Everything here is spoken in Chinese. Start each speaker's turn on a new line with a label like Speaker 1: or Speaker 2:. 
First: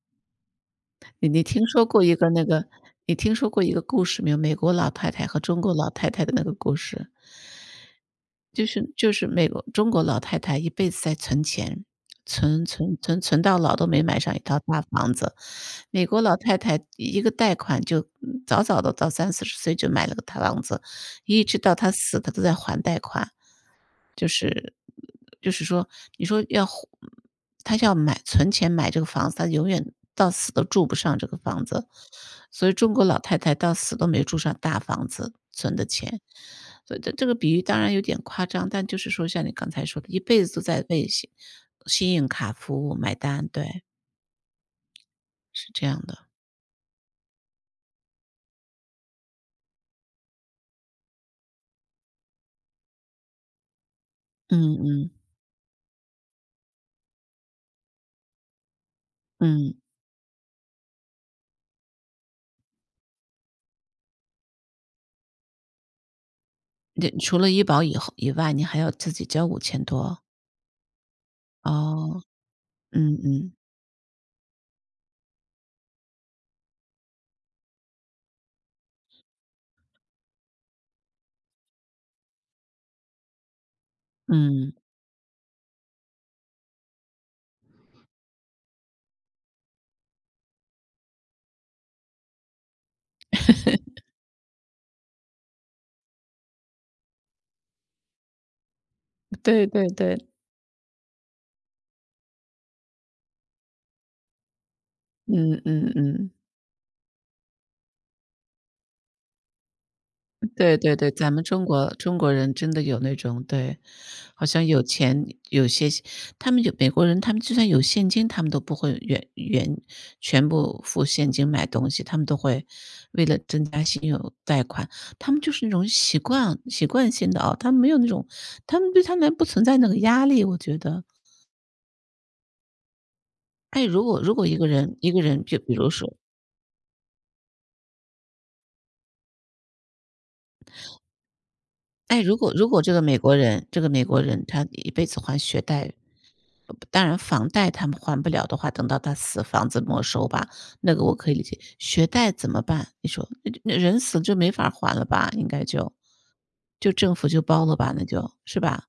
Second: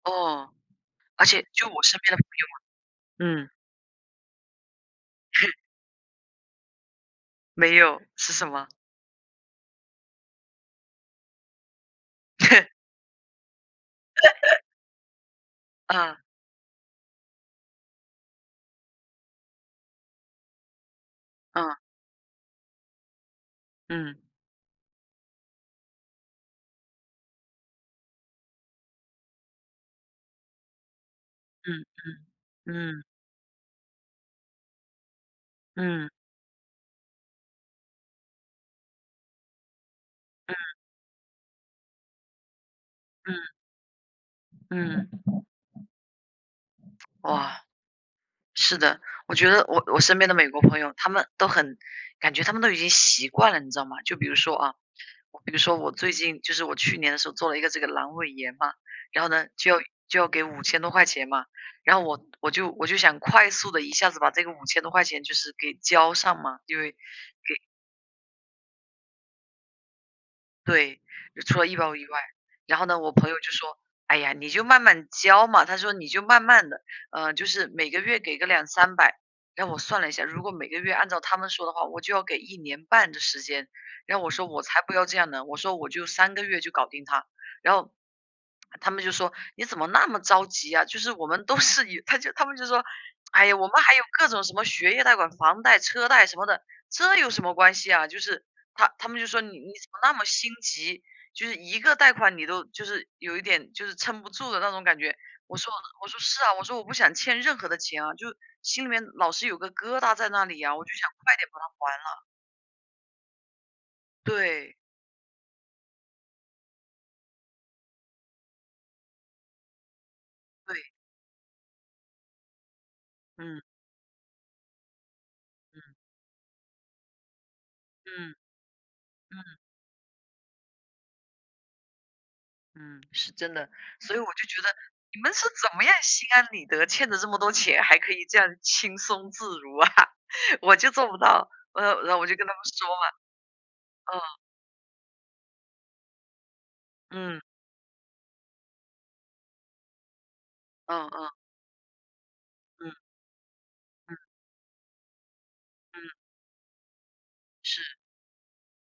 Speaker 1: 哦，而
Speaker 2: 你
Speaker 1: 且
Speaker 2: 你听
Speaker 1: 就我
Speaker 2: 说
Speaker 1: 身
Speaker 2: 过一
Speaker 1: 边的
Speaker 2: 个那个你
Speaker 1: 朋
Speaker 2: 听
Speaker 1: 友
Speaker 2: 说
Speaker 1: 嗯。
Speaker 2: 过一个故事没有，美国老太太和中国老太太的那个故事。
Speaker 1: 没有，是什
Speaker 2: 就
Speaker 1: 么？
Speaker 2: 是就是美国中国老太太一辈子在存钱，存、存、存、存到老都没买上1套大房子，美国
Speaker 1: 啊。
Speaker 2: 老太太1个贷款就早早地到3、40岁就买了个套房子，一直到
Speaker 1: 嗯。
Speaker 2: 她死她都在还贷款。
Speaker 1: 嗯。
Speaker 2: 就是就是说你说要还她要买存钱买这个房子，她永远到死都住不上这个房
Speaker 1: 嗯
Speaker 2: 子，所以
Speaker 1: 嗯，
Speaker 2: 中
Speaker 1: 嗯。
Speaker 2: 国老太太到死都没住上大房子，存的
Speaker 1: 嗯。
Speaker 2: 钱。所以这个比喻当然有点夸张，但就是说像你刚才说的一辈
Speaker 1: 嗯。
Speaker 2: 子都在为信信用卡服务买单，
Speaker 1: 嗯。
Speaker 2: 对。
Speaker 1: 嗯。
Speaker 2: 是这样的。
Speaker 1: 哇。是的，我觉得我我身边的美国朋友，他们都很感觉他们都已经习惯了，你知道吗？就比如说，啊，
Speaker 2: 嗯嗯。
Speaker 1: 比如说我最近，就是我去年的时候做了一个这个阑尾炎嘛。然后呢，就
Speaker 2: 嗯。
Speaker 1: 要就要给5000多块钱嘛，然后我我就我就想快速地一下子把这个5000多块钱就是给交上嘛，因为
Speaker 2: 对除了
Speaker 1: 给
Speaker 2: 医保以后以外，你还要自己交5000多。
Speaker 1: 对，除了医保以外，
Speaker 2: 哦，
Speaker 1: 然后呢，我
Speaker 2: 嗯
Speaker 1: 朋友就
Speaker 2: 嗯。
Speaker 1: 说：“哎呀，你就慢慢交嘛。“他说：”你就慢慢地啊，就是每个月给个2、300。”然后我算了一下，如果每个月按照他们说的话，我就要给1年半的时间，然后我说：“我
Speaker 2: 嗯。
Speaker 1: 才不要这样呢，”我说：“我就3个月就搞定它，”然后他们就说：“你怎么那么着急啊，就是我们都是以” 他就他们就说：”唉呀，我们还有各种什么学业贷款、房贷、车贷什么的，这有什么关系啊？”就是他他们就说：“你
Speaker 2: 对对
Speaker 1: 怎么那
Speaker 2: 对。
Speaker 1: 么心急，就是1个贷款你都就是有一点就是撑不住的那种感觉。”我
Speaker 2: 嗯
Speaker 1: 说
Speaker 2: 嗯
Speaker 1: 我说：”
Speaker 2: 嗯。
Speaker 1: 是啊，我说我不想欠任何的钱啊，就心里面老是有个疙瘩在那里
Speaker 2: 对
Speaker 1: 啊，我就
Speaker 2: 对
Speaker 1: 想
Speaker 2: 对，咱
Speaker 1: 快
Speaker 2: 们
Speaker 1: 点把
Speaker 2: 中
Speaker 1: 它
Speaker 2: 国
Speaker 1: 还
Speaker 2: 中
Speaker 1: 了。“
Speaker 2: 国人真的有那种对，好像
Speaker 1: 对。
Speaker 2: 有钱有些他们就美国人，他们就算有现金，他们都不会原原全部
Speaker 1: 对。
Speaker 2: 付现金买东西，他们都会为了
Speaker 1: 嗯。
Speaker 2: 增加信用贷款他们就是那种
Speaker 1: 嗯。
Speaker 2: 习惯习惯性的啊，他们没有那种
Speaker 1: 嗯。
Speaker 2: 他们对他们不
Speaker 1: 嗯。
Speaker 2: 存在那个压力，我觉得。
Speaker 1: 嗯，是真的。
Speaker 2: 唉，如
Speaker 1: 所
Speaker 2: 果
Speaker 1: 以我
Speaker 2: 如果，
Speaker 1: 就
Speaker 2: 一
Speaker 1: 觉
Speaker 2: 个
Speaker 1: 得：
Speaker 2: 人一个
Speaker 1: “你们是
Speaker 2: 人就
Speaker 1: 怎
Speaker 2: 比
Speaker 1: 么
Speaker 2: 如
Speaker 1: 样
Speaker 2: 说
Speaker 1: 心安理得，欠了这么多钱，还可以这样轻松自如啊！” 我就做不到，呃，然后然后
Speaker 2: 唉，
Speaker 1: 我
Speaker 2: 如
Speaker 1: 就跟
Speaker 2: 果
Speaker 1: 他们
Speaker 2: 如果
Speaker 1: 说
Speaker 2: 这个美国人这个美
Speaker 1: 嘛。
Speaker 2: 国
Speaker 1: 哦。
Speaker 2: 人他一辈子还学贷，当然
Speaker 1: 嗯。
Speaker 2: 房贷他们还不了的话，等到他死，房子没收吧，那个
Speaker 1: 嗯
Speaker 2: 我可
Speaker 1: 嗯。
Speaker 2: 以理解。学贷怎么办？
Speaker 1: 嗯。
Speaker 2: 你说？那人死
Speaker 1: 嗯。
Speaker 2: 就没法儿还了吧，应该就
Speaker 1: 嗯。
Speaker 2: 就政府就包了吧，
Speaker 1: 是。
Speaker 2: 那就，是吧？